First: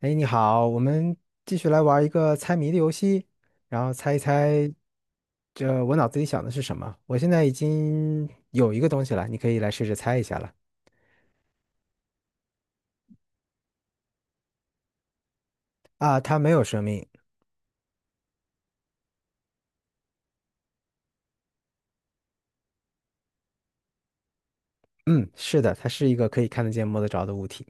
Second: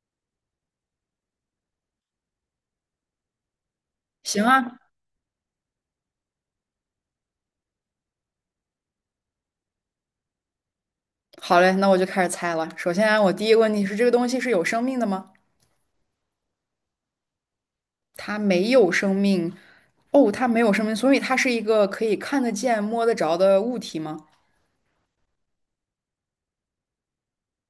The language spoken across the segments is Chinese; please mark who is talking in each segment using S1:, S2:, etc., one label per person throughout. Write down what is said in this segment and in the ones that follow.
S1: 哎，你好，我们继续来玩一个猜谜的游戏，然后猜一
S2: 行啊。
S1: 猜，这我脑子里想的是什么？我现在已经有一个东西了，你可以来试着猜一下了。
S2: 好嘞，那我就开始猜了。首先啊，我第一个问题是，这个东西是有生命的吗？
S1: 啊，它没有生命。
S2: 它没有生命。哦，它没有生命，所以它是一个可以看得见、摸得着的物体吗？
S1: 嗯，是的，它是一个可以看得见、摸得着的物体。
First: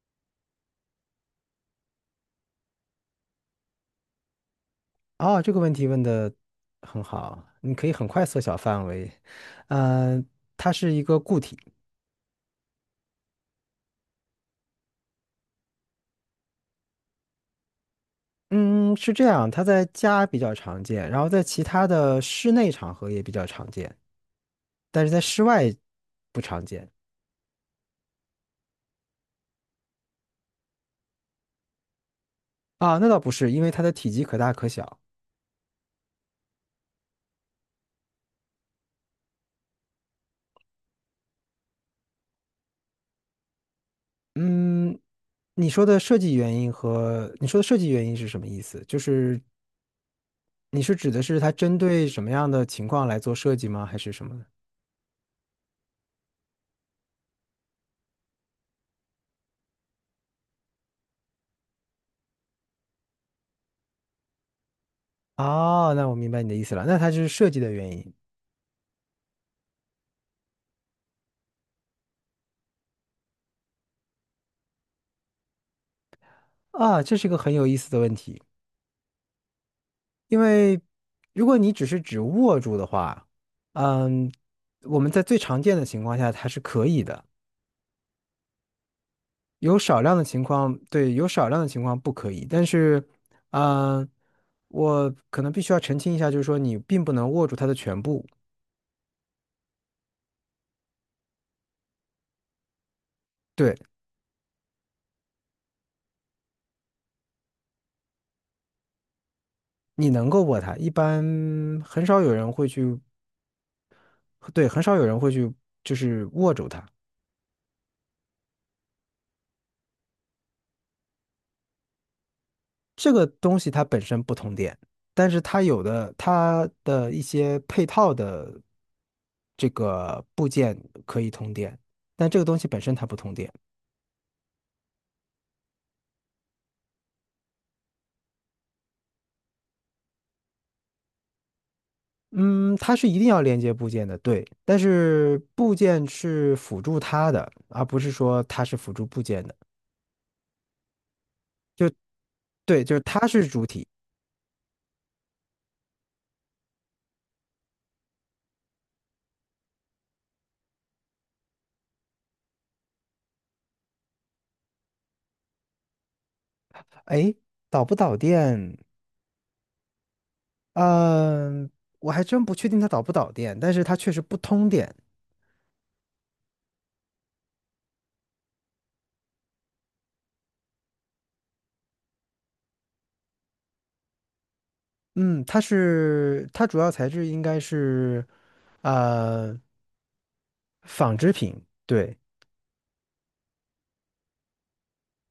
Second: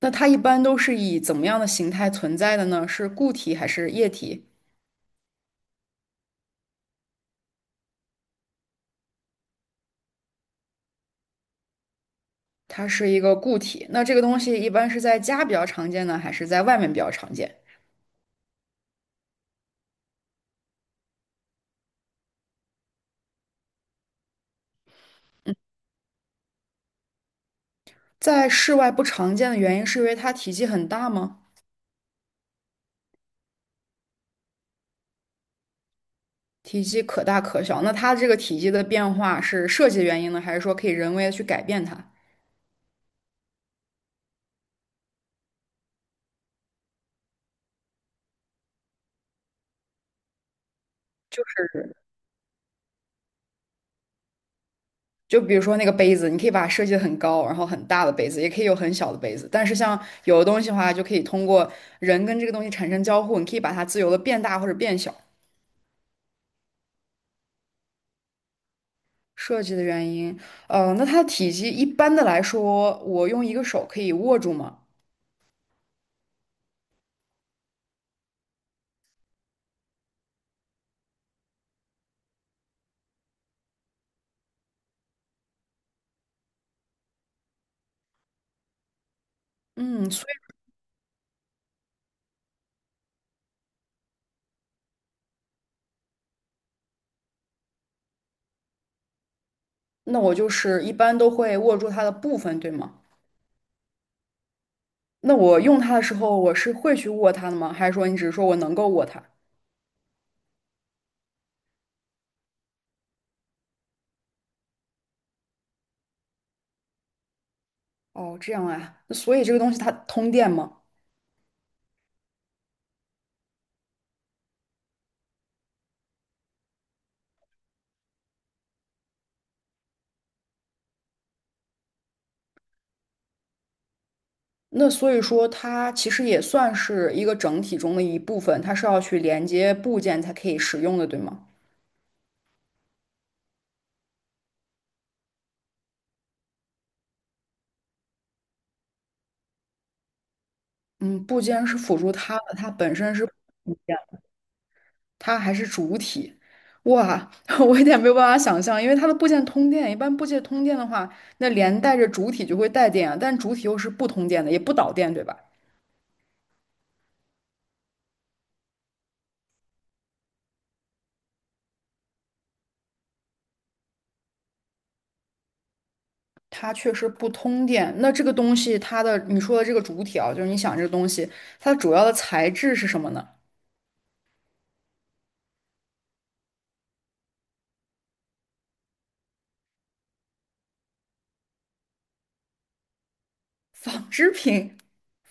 S2: 那它一般都是以怎么样的形态存在的呢？是固体还是液体？
S1: 哦，这个问题问的很好，你可以很快缩小范围。嗯、它是一个固体。
S2: 它是一个固体。那这个东西一般是在家比较常见呢，还是在外面比较常见？
S1: 嗯，是这样，它在家比较常见，然后在其他的室内场合也比较常见，但是在室外不常见。
S2: 在室外不常见的原因是因为它体积很大吗？
S1: 啊，那倒不是，因为它的体积可大可小。
S2: 体积可大可小。那它这个体积的变化是设计原因呢，还是说可以人为的去改变它？
S1: 嗯，你说的设计原因和你说的设计原因是什么意思？就是你是指的是它针
S2: 是，
S1: 对什么样的情况来做设计吗？还是什么呢？
S2: 就比如说那个杯子，你可以把它设计的很高，然后很大的杯子，也可以有很小的杯子。但是像有的东西的话，就可以通过人跟这个东西产生交互，你可以把它自由的变大或者变小。
S1: 哦，那我明白你的意思了，那它就是设计的原因。
S2: 设计的原因，那它的体积一般的来说，我用一个手可以握住吗？
S1: 啊，这是一个很有意思的问题，因为如果你只是指握住的话，嗯，我们在最常见的情况下它是可以的。有少
S2: 嗯，
S1: 量的
S2: 所
S1: 情况，对，有少量的情况不可以，但是，嗯、我可能必须要澄清一下，就是说你并不能握住它的全部，
S2: 以那我就是一般都会握住它的部分，对吗？
S1: 对，
S2: 那我用它的时候，我是会去握它的吗？还是说你只是说我能够握它？
S1: 你能够握它，一般很少有人会去，对，很少有人会去握住它。
S2: 哦，这样啊。那所以这个东西它通电吗？
S1: 这个东西它本身不通电，但是它的一些配套的这个部件可以通电，但这个东西本身它不通电。
S2: 那所以说它其实也算是一个整体中的一部分，它是要去连接部件才可以使用的，对吗？
S1: 嗯，它是一定要连接部件的，对，但是部件是辅助它的，而不是说它是辅助部件的。
S2: 嗯，部件是辅助它的，
S1: 对，就是它是主体。
S2: 它还是主体。哇，我有点没有办法想象，因为它的部件通电，一般部件通电的话，那连带着主体就会带电啊，但主体又是不通电的，也不导电，对吧？
S1: 哎，导不导电？嗯，我还真不确定它导不导电，但是它确实不通电。
S2: 它确实不通电。那这个东西，它的你说的这个主体啊，就是你想这个东西，它的主要的材质是什么呢？
S1: 嗯，它主要材质应该是呃纺织品，对
S2: 纺织品，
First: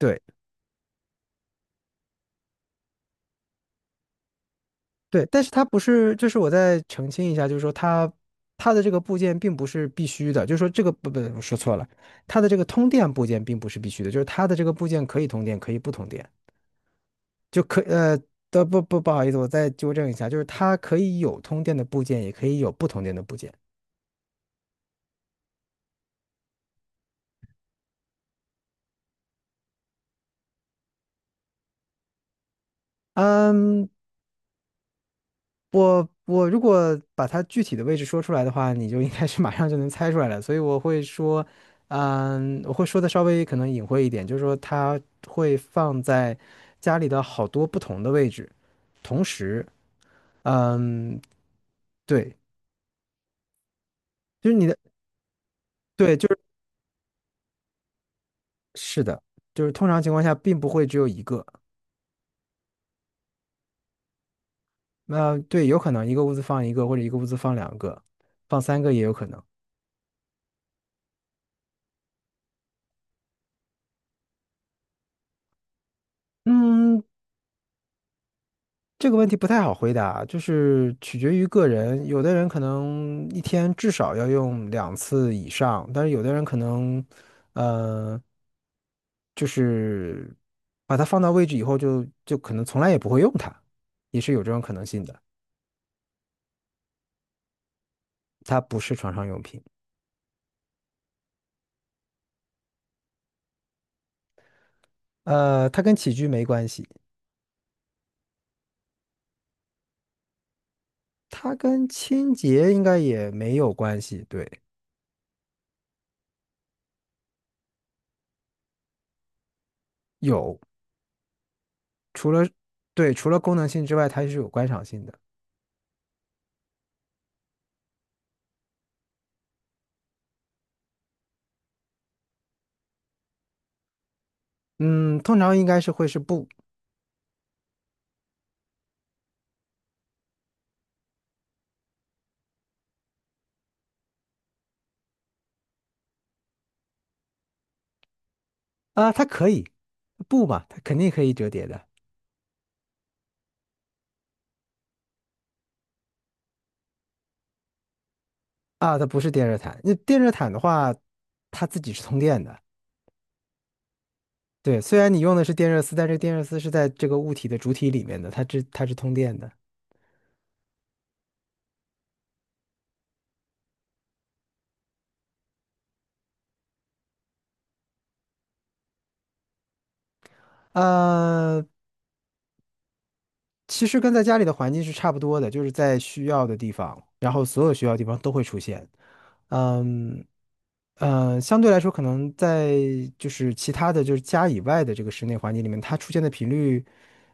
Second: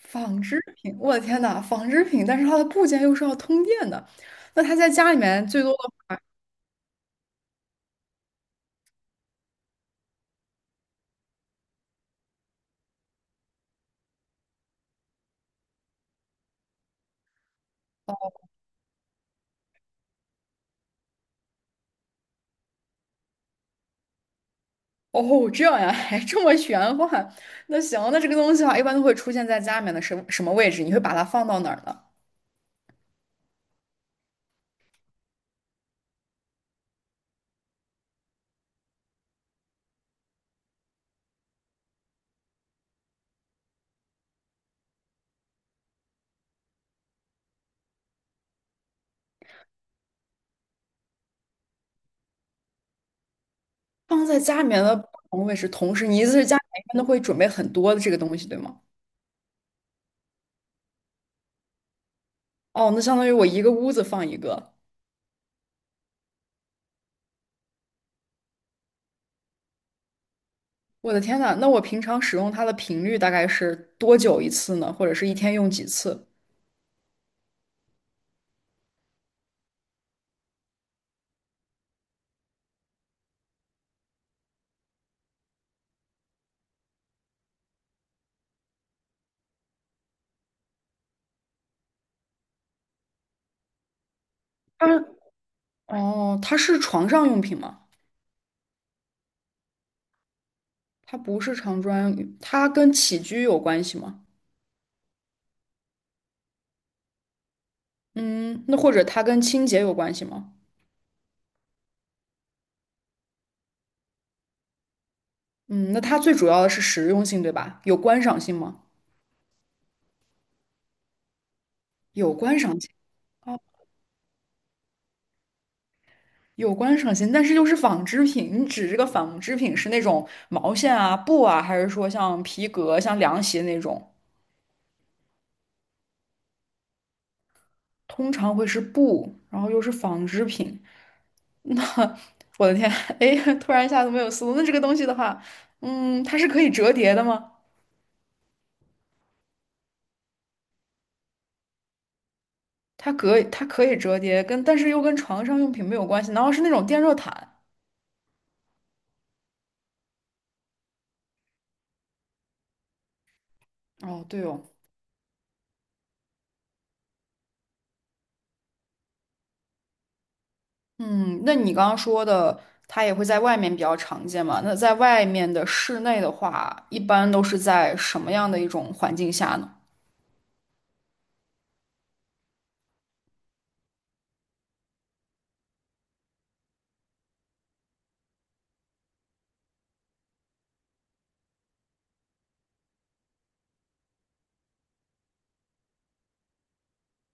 S1: 对。
S2: 织品，我的天呐，纺织品，但是它的部件又是要通电的。那它在家里
S1: 对，但
S2: 面
S1: 是
S2: 最
S1: 它
S2: 多
S1: 不
S2: 的
S1: 是，
S2: 话，
S1: 就是我再澄清一下，就是说它的这个部件并不是必须的，就是说这个不不，我说错了，它的这个通电部件并不是必须的，就是它的这个部件可以通电，可以不通电，就可呃
S2: 哦，
S1: 的不不不好意思，我再纠正一下，就是它可以有通电的部件，也可以有不通电的部件。
S2: 哦这样呀，还这么玄幻。那行，那这个东西的话，一般都会出现在家里面的什么什么位置？你会把它放到哪儿呢？
S1: 嗯，我如果把它具体的位置说出来的话，你就应该是马上就能猜出来了。所以我会说，嗯，我会说的稍微可能隐晦一点，就是说它会放在家里的好多不同的位置，同时，嗯，对，
S2: 放在
S1: 就是
S2: 家
S1: 你
S2: 里
S1: 的，
S2: 面的不同位置，同时
S1: 对，
S2: 你意思是家里面一般都会准备很多的这个东西，对吗？
S1: 是的，就是通常情况下并不会只有一个。
S2: 哦，那相当于我一个屋子放一个，
S1: 对，有可能一个屋子放一个，或者一个屋子放两个，放三个也有可能。
S2: 我的天呐，那我平常使用它的频率大概是多久一次呢？或者是一天用几次？
S1: 嗯，这个问题不太好回答，就是取决于个人。有的人可能一天至少要用两次以上，但是有的人可能，呃，就是把它放到位置以后就，就可能从来也不会用它，也是有这种可能
S2: 它
S1: 性的。
S2: 哦，它是床上用品吗？
S1: 它不是床上用品，
S2: 它不是床专用品它跟起居有关系吗？
S1: 它跟起居没关系，
S2: 嗯，那或者它跟清洁有关系吗？
S1: 它跟清洁应该也没有关系。对，
S2: 嗯，那它最主要的是实用性，对吧？有观赏性吗？
S1: 有，除
S2: 有
S1: 了
S2: 观赏性。
S1: 对除了功
S2: 哦，
S1: 能性之外，它是有观赏性的。
S2: 有观赏性，但是又是纺织品。你指这个纺织品是那种毛线啊、布啊，还是说像皮革、像凉席那种？
S1: 嗯，通常应该是会是布。
S2: 通常会是布，然后又是纺织品。那我的天，哎，突然一下子没有思路。那这个东西的话，嗯，它是可以折叠的吗？
S1: 啊，它可以，不嘛，它肯定可以折叠的。
S2: 它可以折叠，但是又跟床上用品没有关系。难道是那种电热毯？
S1: 啊，它不是电热毯。那电热毯的话，它自己是通电的。
S2: 哦，对哦。
S1: 对，虽然你用的是电热丝，但这个电热丝是在这个物体的主体里面的，它是通电的。
S2: 嗯，那你刚刚说的，它也会在外面比较常见嘛？那在外面的室内的话，一般都是在什么样的一种环境下呢？
S1: 呃，其实跟在家里的环境是差不多的，就是在需要的地方，然后所有需要的地方都会出现。嗯相对来说，可能在其他的就是家以外的这个室内环境里面，它出现的频率，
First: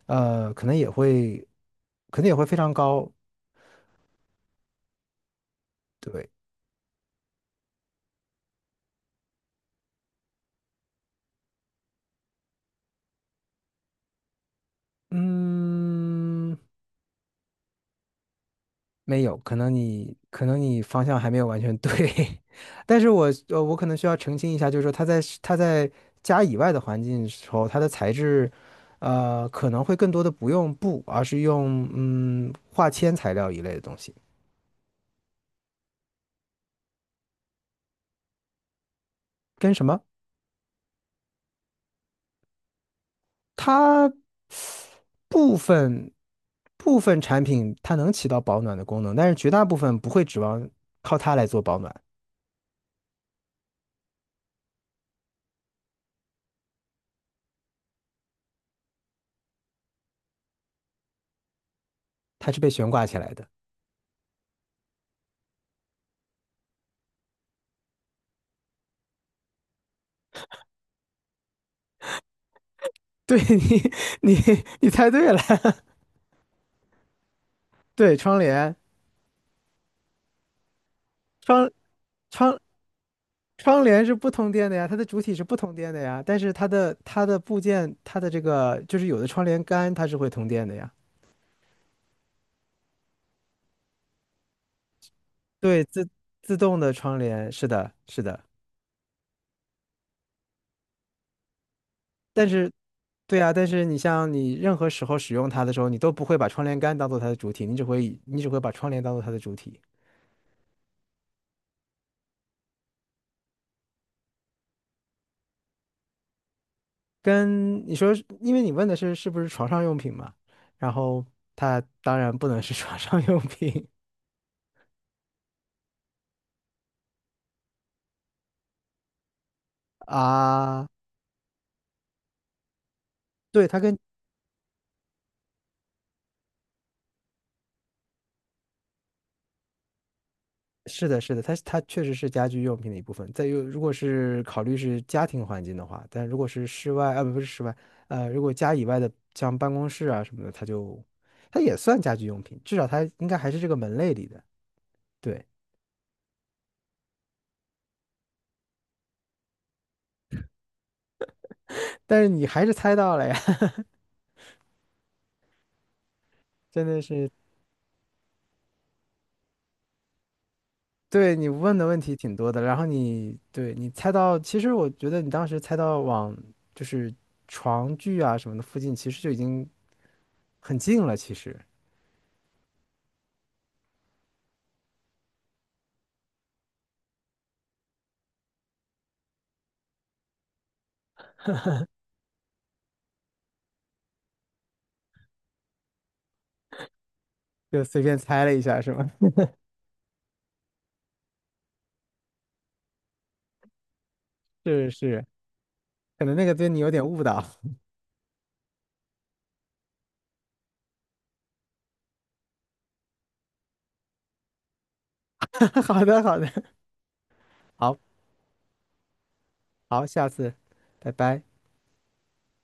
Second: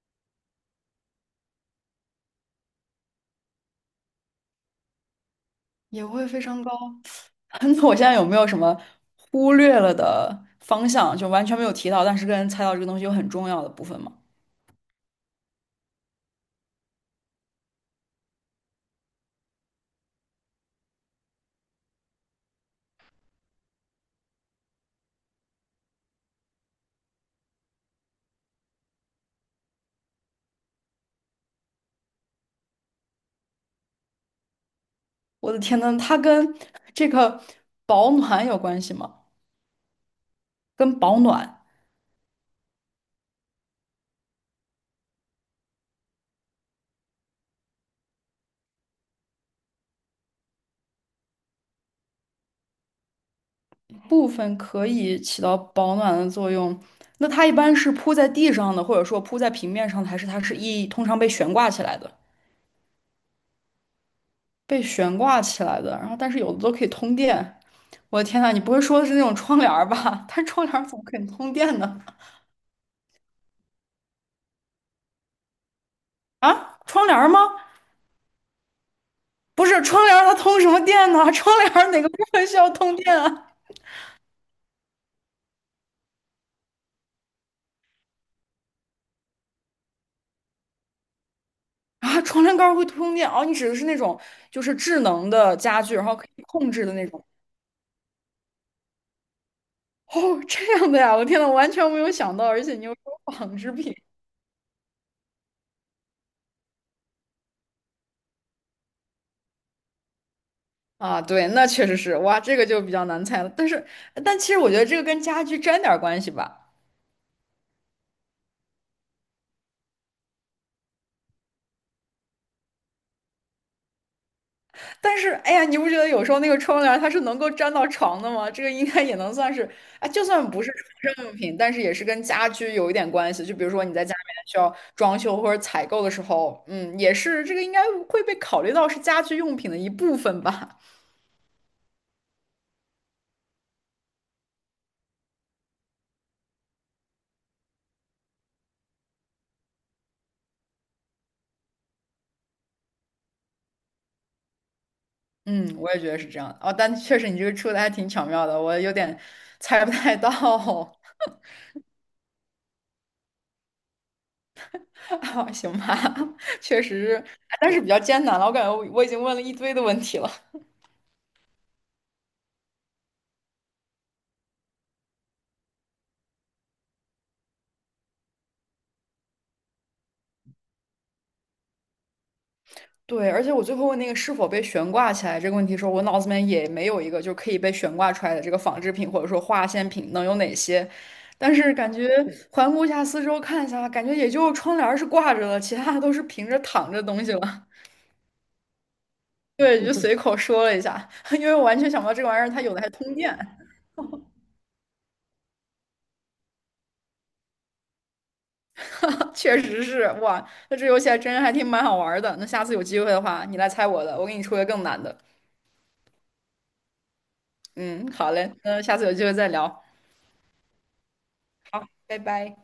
S1: 可能也会，可能也会非常高。
S2: 也会
S1: 对，
S2: 非常高。那我现在有没有什么忽略了的方向，就完全没有提到，但是跟猜到这个东西又很重要的部分吗？
S1: 嗯，没有，可能你方向还没有完全对，但是我可能需要澄清一下，就是说它在家以外的环境的时候，它的材质，可能会更多的不用布，而是用化纤材料一类的东西，
S2: 我的天呐，它跟这个保暖有关系吗？
S1: 跟什么？
S2: 跟保暖
S1: 它部分部分产品它能起到保暖的功能，但是绝大部分不会指望靠它来做保暖，
S2: 部分可以起到保暖的作用。那它一般是铺在地上的，或者说铺在平面上的，还是它是通常被悬挂起来的？
S1: 它是被悬挂起来的。
S2: 被悬挂起来的，然后但是有的都可以通电。我的天呐，你不会说的是那种窗帘儿吧？它窗帘儿怎么可以通电呢？
S1: 对 你，你你猜对了，
S2: 啊，窗帘儿吗？
S1: 对窗帘，
S2: 不是，窗帘儿它通什么电呢？窗
S1: 窗
S2: 帘儿哪个部分需
S1: 窗
S2: 要通电啊？
S1: 窗帘是不通电的呀，它的主体是不通电的呀，但是它的部件，它的这个有的窗帘杆它是会通电的呀，
S2: 啊，床帘杆会通电哦，你指的是那种就是智能的家
S1: 对，
S2: 具，然后可以
S1: 自
S2: 控
S1: 动
S2: 制
S1: 的
S2: 的那
S1: 窗
S2: 种。
S1: 帘，是的，是的，
S2: 哦，这样的呀，我天呐，我完全没有想到，
S1: 但
S2: 而
S1: 是
S2: 且你又说
S1: 对呀，
S2: 纺
S1: 但
S2: 织
S1: 是
S2: 品
S1: 你像你任何时候使用它的时候，你都不会把窗帘杆当做它的主体，你只会把窗帘当做它的主体，
S2: 啊，对，那确实是，哇，这个就比较难猜了。但是，但其实我觉得这个跟家具沾点儿关系吧，
S1: 跟你说，因为你问的是是不是床上用品嘛，然后它当然不能是 床上用品。
S2: 但是，哎呀，你不觉得有时候那个窗帘它是能够粘到床的吗？这个应该也能算是，啊，就算不是
S1: 啊，
S2: 床上用品，但是也是跟家居有一点关系。就比
S1: 对，
S2: 如说你在家里面需要装修或者采购的时候，嗯，也是这个应该会被考虑到是家居用品的一部分吧。
S1: 是的，是的，它确实是家居用品的一部分。再有，如果是考虑是家庭环境的话，但如果是室外，啊，不是室外，如果家以外的，像办公室啊什么的，它也算家居用品，至少它应该还是这个门类里的。对，
S2: 嗯，我也觉得是这样的。哦，但确实你这个出的还挺巧妙的，我有点猜不太到。
S1: 但是你还是猜到了呀。
S2: 哈，行吧，确实，哎但是比较艰难了。我感觉我已经问了一堆的问题了。
S1: 对，你问的问题挺多的，然后你对你猜到，其实我觉得你当时猜到往就是床具啊什么的附近，其实就已经很近了，其实
S2: 对，而且我最后问那个是否被悬挂起来这个问题的时候，我脑子里面也没有一个就可以被悬挂出来的这个纺织品或者说化纤品能有哪些。但是感觉环顾一下四周看一下，感觉也就窗帘儿是挂着的，其他的都是平着躺着的东西了。
S1: 就随便猜了一下，是吗？
S2: 对，就随口说了一下，因为我完全想不到这个玩意儿它有的还通电，
S1: 是是，可能那个对你有点误导。
S2: 确实是哇，那这游戏还真还挺蛮好玩儿的。那下次有机会的话，你来猜我的，我给你出个更难的。
S1: 好的，好的，好
S2: 嗯，好嘞，那下次有机会再聊，
S1: 好，下次，拜拜。
S2: 拜拜。